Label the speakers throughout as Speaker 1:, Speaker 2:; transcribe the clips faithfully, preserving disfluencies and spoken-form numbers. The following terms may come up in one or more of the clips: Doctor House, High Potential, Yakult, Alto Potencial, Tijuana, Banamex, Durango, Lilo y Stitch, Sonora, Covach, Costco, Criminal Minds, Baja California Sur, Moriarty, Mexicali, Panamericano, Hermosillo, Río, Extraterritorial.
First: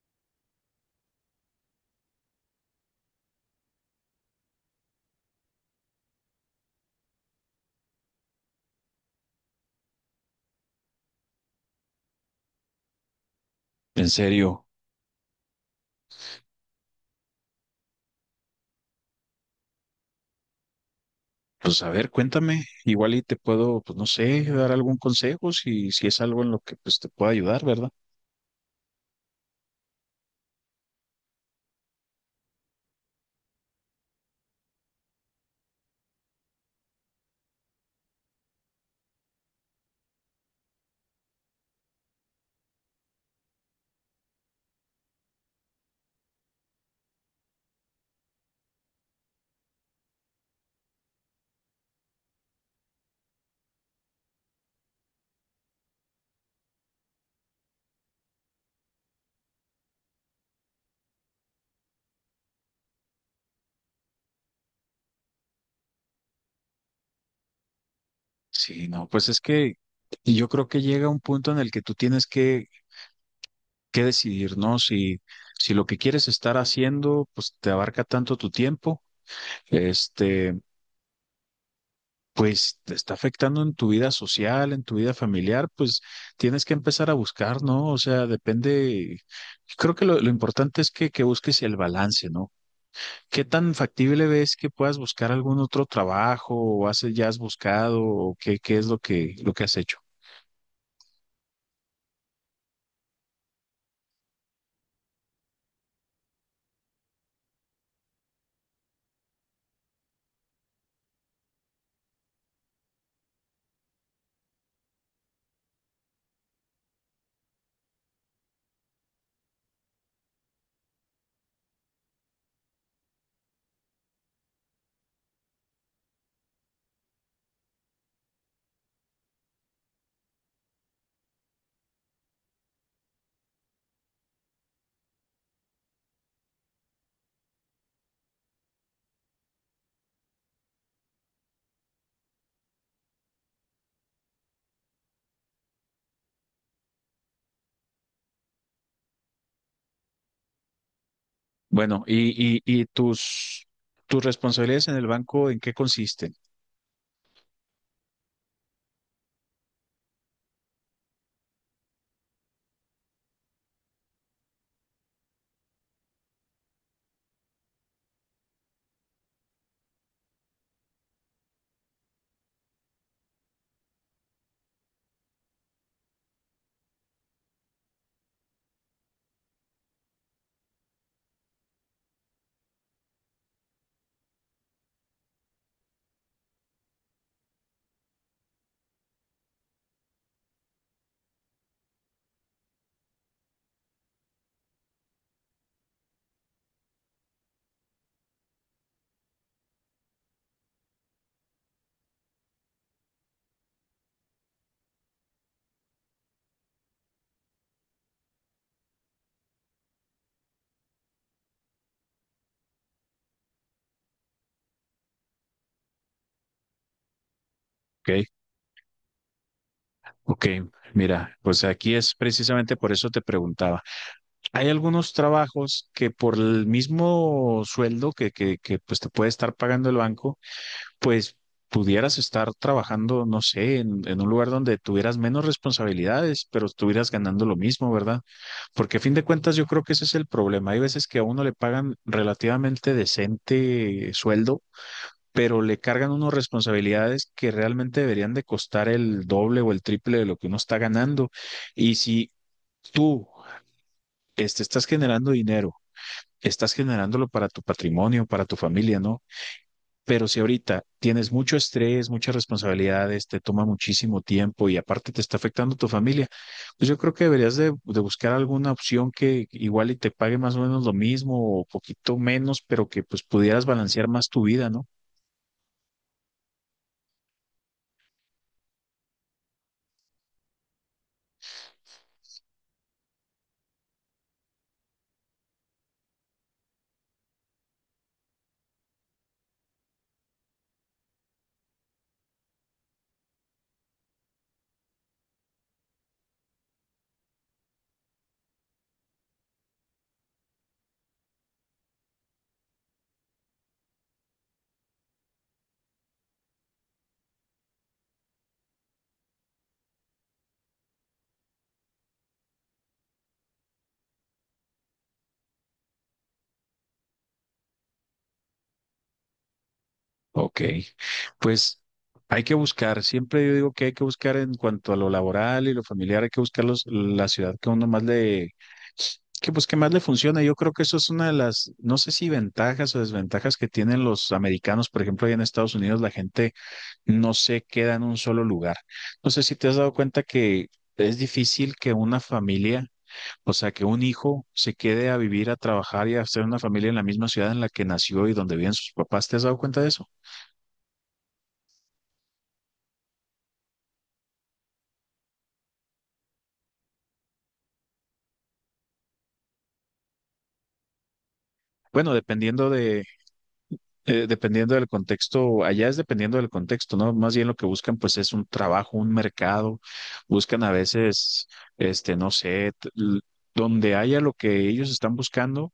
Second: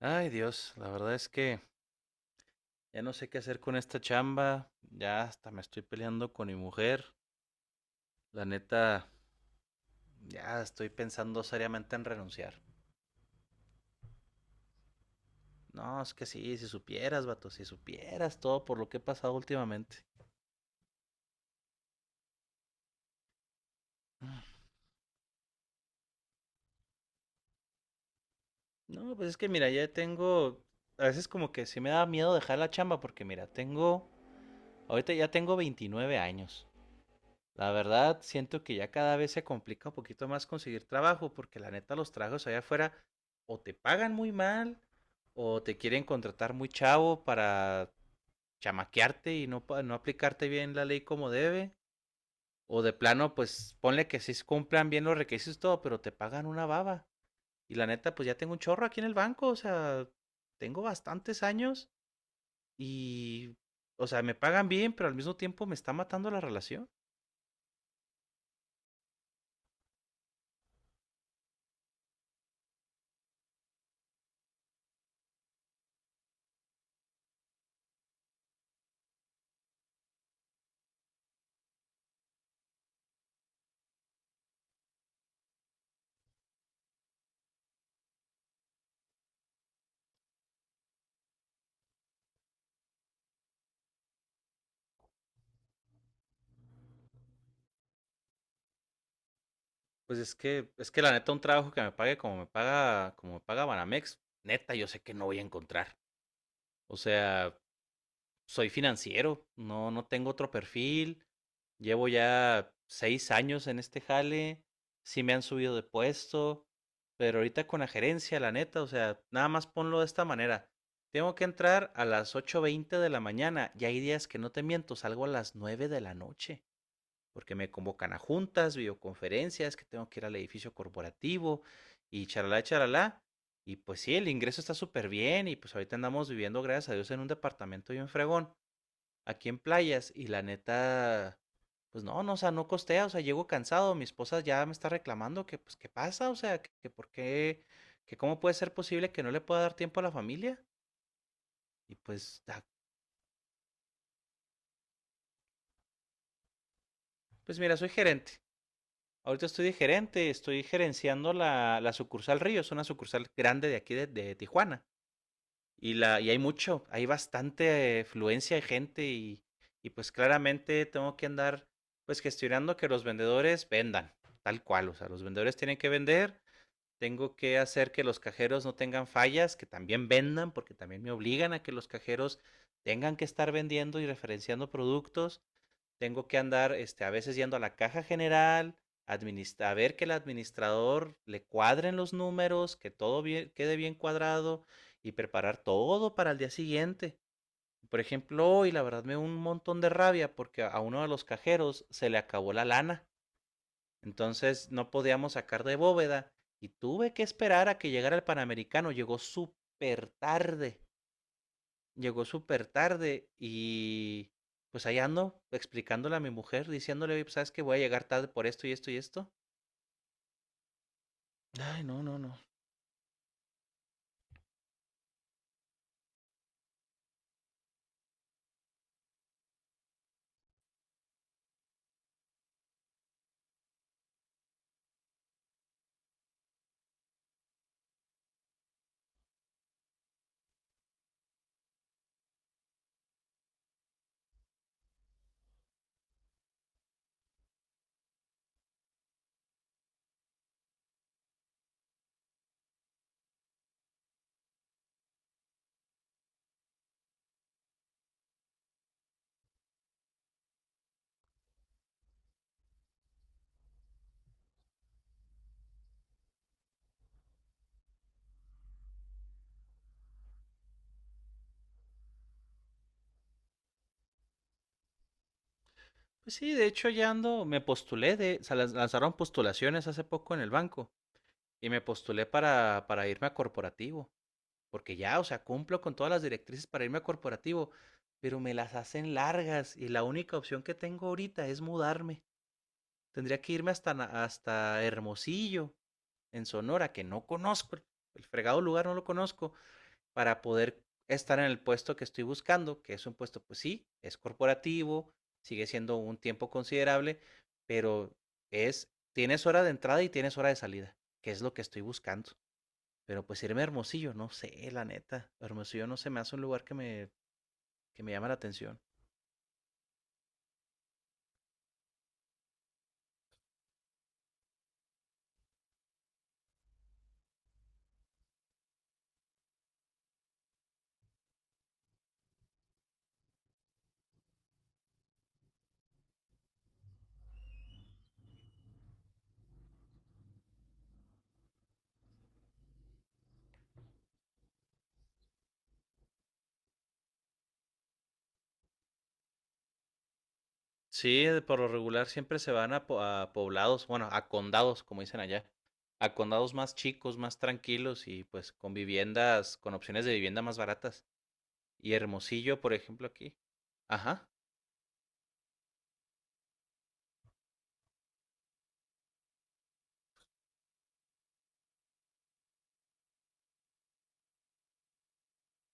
Speaker 1: Ay, Dios, la verdad es que ya no sé qué hacer con esta chamba, ya hasta me estoy peleando con mi mujer, la neta, ya estoy pensando seriamente en renunciar.
Speaker 2: En serio,
Speaker 1: No, es que sí, si supieras, vato, si supieras todo por lo que he pasado últimamente.
Speaker 2: pues a ver, cuéntame, igual y te puedo, pues no sé, dar algún consejo si, si es algo en lo que pues te pueda ayudar, ¿verdad?
Speaker 1: No, pues es que mira, ya tengo, a veces como que sí me da miedo dejar la chamba porque mira, tengo, ahorita ya tengo veintinueve años. La verdad, siento que ya cada vez se complica un poquito más conseguir trabajo, porque la neta los trabajos allá afuera o te pagan muy mal, o te quieren contratar muy chavo para chamaquearte y no, pa- no aplicarte bien la ley como debe, o de plano, pues ponle que sí cumplan bien los requisitos y todo, pero te pagan una baba. Y la neta, pues ya tengo un chorro aquí en el banco, o sea, tengo bastantes años y, o sea, me pagan bien, pero al mismo tiempo me está matando la relación.
Speaker 2: Sí, no, pues es que yo creo que llega un punto en el que tú tienes que, que decidir, ¿no? Si, si lo que quieres estar haciendo, pues te abarca tanto tu tiempo, este, pues te está afectando en tu vida social, en tu vida familiar, pues tienes que empezar a buscar, ¿no? O sea, depende, creo que lo, lo importante es que, que busques el balance, ¿no? ¿Qué tan factible ves que puedas buscar algún otro trabajo o has, ya has buscado o qué, qué es lo que, lo que has hecho?
Speaker 1: Pues es que, es que la neta, un trabajo que me pague como me paga, como me paga Banamex, neta, yo sé que no voy a encontrar. O sea, soy financiero, no, no tengo otro perfil. Llevo ya seis años en este jale. Sí me han subido de puesto. Pero ahorita con la gerencia, la neta, o sea, nada más ponlo de esta manera. Tengo que entrar a las ocho veinte de la mañana y hay días que no te miento, salgo a las nueve de la noche porque me convocan a juntas, videoconferencias, que tengo que ir al edificio corporativo y charalá, charalá. Y pues sí, el ingreso está súper bien y pues ahorita andamos viviendo, gracias a Dios, en un departamento bien fregón, aquí en playas y la neta, pues no, no, o sea, no costea, o sea, llego cansado, mi esposa ya me está reclamando que pues qué pasa, o sea, que, que por qué, que cómo puede ser posible que no le pueda dar tiempo a la familia. Y
Speaker 2: Bueno,
Speaker 1: pues,
Speaker 2: y, y,
Speaker 1: ah,
Speaker 2: y tus, tus responsabilidades en el banco, ¿en qué consisten?
Speaker 1: pues mira, soy gerente. Ahorita estoy de gerente, estoy gerenciando la, la sucursal Río, es una sucursal grande de aquí de, de Tijuana. Y, la, y hay mucho, hay bastante eh, fluencia de gente y, y pues claramente tengo que andar pues gestionando que los vendedores vendan, tal cual, o sea, los vendedores tienen que vender, tengo que hacer que los cajeros no tengan fallas, que también vendan, porque también me obligan a que los cajeros tengan que estar vendiendo y referenciando productos. Tengo que andar este, a veces yendo a la caja general, a ver que el administrador le cuadren los números, que todo bien, quede bien cuadrado y preparar todo para el día siguiente. Por ejemplo, hoy la verdad me dio un montón de rabia porque a uno de los cajeros se le acabó la lana. Entonces no podíamos sacar de bóveda y tuve que esperar a que llegara el Panamericano. Llegó súper tarde. Llegó súper tarde y, pues, ahí ando explicándole a mi mujer, diciéndole: "Oye, pues, ¿sabes qué? Voy a llegar
Speaker 2: Ok,
Speaker 1: tarde por esto y esto y esto".
Speaker 2: ok, mira, pues
Speaker 1: Ay,
Speaker 2: aquí
Speaker 1: no,
Speaker 2: es
Speaker 1: no, no.
Speaker 2: precisamente por eso te preguntaba. Hay algunos trabajos que por el mismo sueldo que, que, que pues te puede estar pagando el banco, pues pudieras estar trabajando, no sé, en en un lugar donde tuvieras menos responsabilidades, pero estuvieras ganando lo mismo, ¿verdad? Porque a fin de cuentas yo creo que ese es el problema. Hay veces que a uno le pagan relativamente decente eh, sueldo, pero le cargan unos responsabilidades que realmente deberían de costar el doble o el triple de lo que uno está ganando. Y si tú este, estás generando dinero, estás generándolo para tu patrimonio, para tu familia, ¿no? Pero si ahorita tienes mucho estrés, muchas responsabilidades, te toma muchísimo tiempo y aparte te está afectando tu familia, pues yo creo que deberías de, de buscar alguna opción que igual y te pague más o menos lo mismo o poquito menos, pero que pues pudieras balancear más tu vida, ¿no?
Speaker 1: Pues sí, de hecho ya ando, me postulé de, se lanz- lanzaron postulaciones hace poco en el banco y me postulé para, para irme a corporativo, porque ya, o sea, cumplo con todas las directrices para irme a corporativo, pero me las hacen largas y la única opción que tengo ahorita es mudarme. Tendría que irme hasta, Na- hasta Hermosillo, en Sonora, que no conozco, el- el fregado lugar no lo conozco, para poder estar en el puesto que estoy buscando, que es un puesto, pues sí, es corporativo, sigue siendo un tiempo considerable, pero es, tienes hora de entrada y tienes hora de salida, que es lo que estoy buscando. Pero pues irme a Hermosillo, no sé, la neta. Hermosillo no se me hace un lugar que me, que me llama la atención.
Speaker 2: Ok, pues hay que buscar, siempre yo digo que hay que buscar en cuanto a lo laboral y lo familiar, hay que buscar los- la ciudad que a uno más le, que pues que más le funciona. Yo creo que eso es una de las, no sé si ventajas o desventajas que tienen los americanos. Por ejemplo, allá en Estados Unidos la gente no se queda en un solo lugar. No sé si te has dado cuenta que es difícil que una familia, o sea, que un hijo se quede a vivir, a trabajar y a hacer una familia en la misma ciudad en la que nació y donde viven sus papás. ¿Te has dado cuenta de eso?
Speaker 1: Sí, de- por lo regular siempre se van a, po- a poblados, bueno, a condados, como dicen allá, a condados más chicos, más tranquilos y pues con viviendas, con opciones de vivienda más baratas. Y
Speaker 2: Bueno,
Speaker 1: Hermosillo,
Speaker 2: dependiendo
Speaker 1: por
Speaker 2: de
Speaker 1: ejemplo, aquí.
Speaker 2: Eh,
Speaker 1: Ajá.
Speaker 2: dependiendo del contexto, allá es dependiendo del contexto, ¿no? Más bien lo que buscan pues es un trabajo, un mercado, buscan a veces, este, no sé, t- l- donde haya lo que ellos están buscando,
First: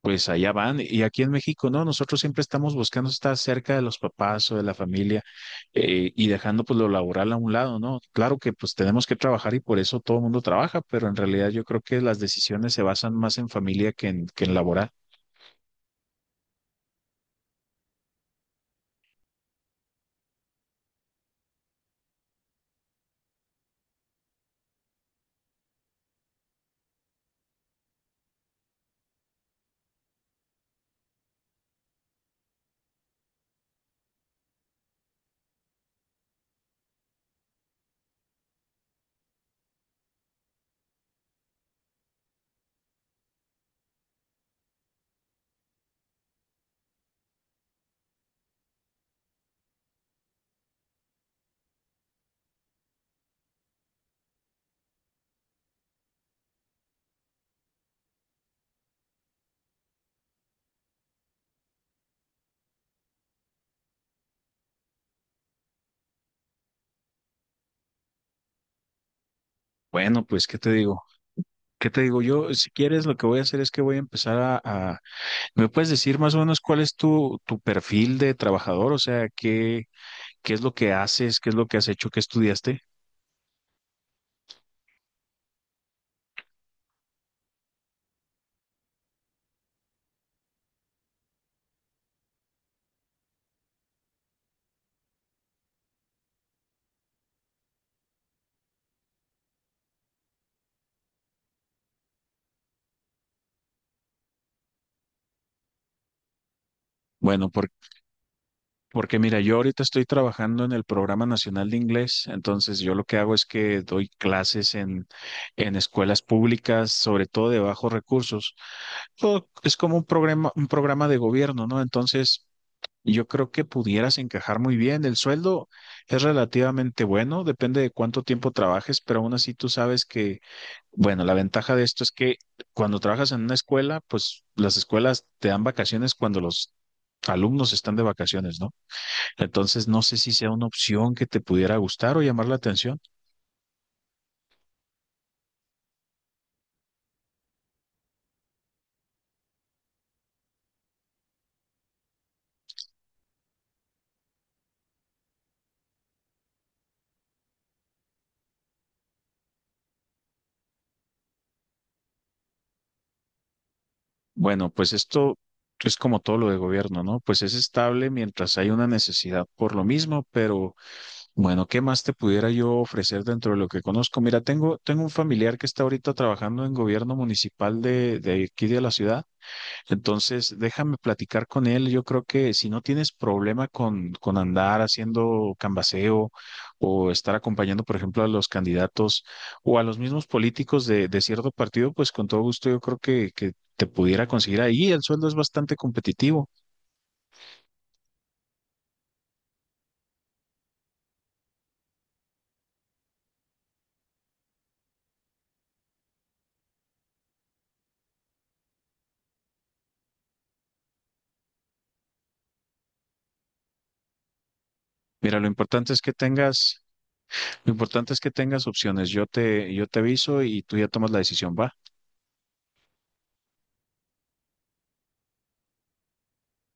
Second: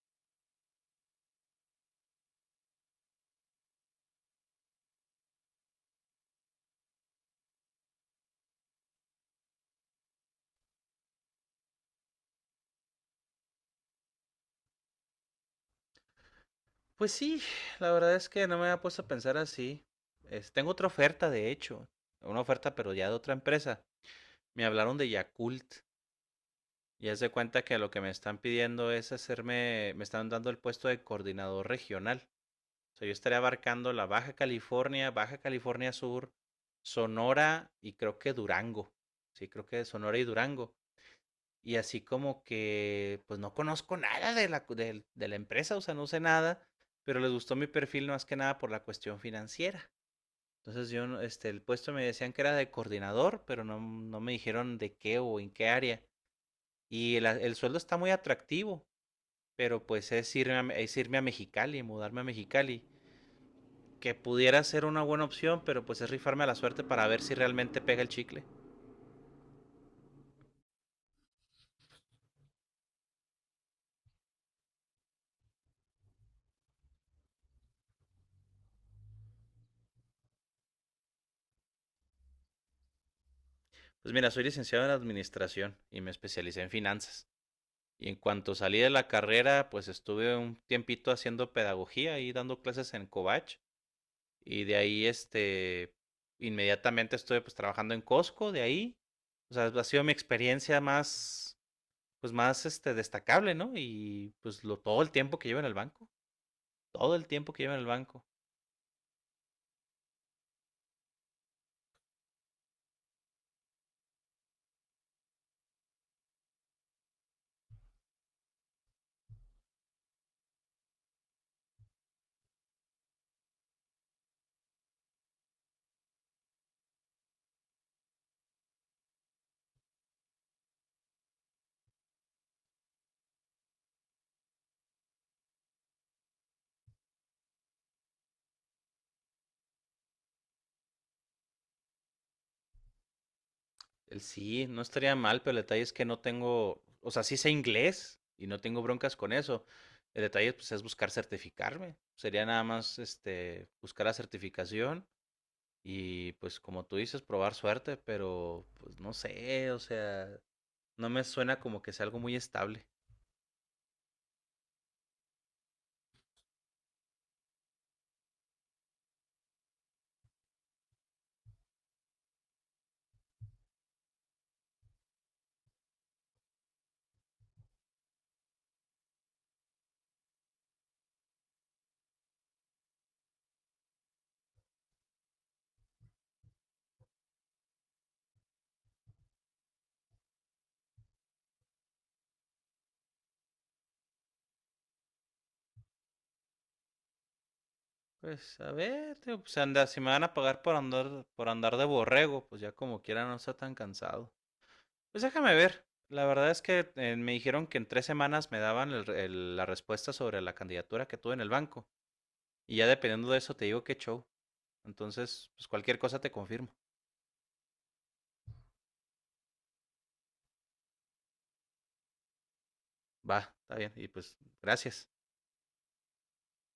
Speaker 2: pues allá van. Y aquí en México, no, nosotros siempre estamos buscando estar cerca de los papás o de la familia eh, y dejando pues lo laboral a un lado, ¿no? Claro que pues tenemos que trabajar y por eso todo el mundo trabaja, pero en realidad yo creo que las decisiones se basan más en familia que en, que en laboral.
Speaker 1: Pues sí, la verdad es que no me había puesto a pensar así. Es- tengo otra oferta, de hecho, una oferta, pero ya de otra empresa. Me hablaron de Yakult y haz de cuenta que lo que me están pidiendo es hacerme, me están dando el puesto de coordinador regional. O sea, yo estaría abarcando la Baja California, Baja California Sur, Sonora y creo que Durango. Sí, creo que Sonora y Durango. Y así como que, pues no conozco nada de la, de, de la empresa, o sea, no sé nada, pero les gustó mi perfil más que nada por la cuestión financiera. Entonces yo, no- este, el puesto me decían que era de coordinador, pero no, no me dijeron de qué o en qué área. Y el, el sueldo está muy atractivo, pero pues es irme a, es irme a Mexicali, mudarme a Mexicali, que pudiera ser una buena opción, pero pues es rifarme a la suerte para ver si realmente pega el chicle.
Speaker 2: Bueno, pues, ¿qué te digo? ¿Qué te digo yo? Si quieres, lo que voy a hacer es que voy a empezar a, a- ¿me puedes decir más o menos cuál es tu, tu perfil de trabajador? O sea, ¿qué, qué es lo que haces? ¿Qué es lo que has hecho? ¿Qué estudiaste?
Speaker 1: Pues mira, soy licenciado en administración y me especialicé en finanzas. Y en cuanto salí de la carrera, pues estuve un tiempito haciendo pedagogía y dando clases en Covach. Y de ahí, este, inmediatamente estuve pues trabajando en Costco, de ahí. O sea, ha sido mi experiencia más, pues más, este, destacable, ¿no? Y pues lo, todo el tiempo que llevo en el banco, todo el
Speaker 2: Bueno,
Speaker 1: tiempo que
Speaker 2: por-
Speaker 1: llevo en el banco.
Speaker 2: porque mira, yo ahorita estoy trabajando en el Programa Nacional de Inglés, entonces yo lo que hago es que doy clases en, en escuelas públicas, sobre todo de bajos recursos. Todo es como un programa, un programa de gobierno, ¿no? Entonces... y yo creo que pudieras encajar muy bien. El sueldo es relativamente bueno, depende de cuánto tiempo trabajes, pero aún así tú sabes que, bueno, la ventaja de esto es que cuando trabajas en una escuela, pues las escuelas te dan vacaciones cuando los alumnos están de vacaciones, ¿no? Entonces, no sé si sea una opción que te pudiera gustar o llamar la atención.
Speaker 1: El sí, no estaría mal, pero el detalle es que no tengo, o sea, sí sé inglés y no tengo broncas con eso. El detalle pues, es buscar certificarme. Sería nada más este, buscar la certificación y pues como tú dices, probar suerte, pero pues no sé, o sea, no me suena como que sea algo muy estable.
Speaker 2: Bueno, pues esto es como todo lo de gobierno, ¿no? Pues es estable mientras hay una necesidad por lo mismo, pero... Bueno, ¿qué más te pudiera yo ofrecer dentro de lo que conozco? Mira, tengo, tengo un familiar que está ahorita trabajando en gobierno municipal de, de aquí de la ciudad. Entonces, déjame platicar con él. Yo creo que si no tienes problema con, con andar haciendo cambaceo o estar acompañando, por ejemplo, a los candidatos o a los mismos políticos de, de cierto partido, pues con todo gusto yo creo que, que te pudiera conseguir ahí. El sueldo es bastante competitivo.
Speaker 1: Pues a ver, tío, pues anda, si me van a pagar por andar, por andar de borrego, pues ya como quiera no está tan cansado. Pues déjame ver. La verdad es que eh, me dijeron que en tres semanas me daban el el- la respuesta sobre la candidatura que tuve en el banco. Y ya dependiendo de eso te digo qué show.
Speaker 2: Mira, lo
Speaker 1: Entonces, pues
Speaker 2: importante
Speaker 1: cualquier
Speaker 2: es que
Speaker 1: cosa te confirmo.
Speaker 2: tengas lo importante es que tengas opciones. Yo te, yo te aviso y tú ya tomas la decisión, ¿va?
Speaker 1: Va, está bien. Y pues, gracias.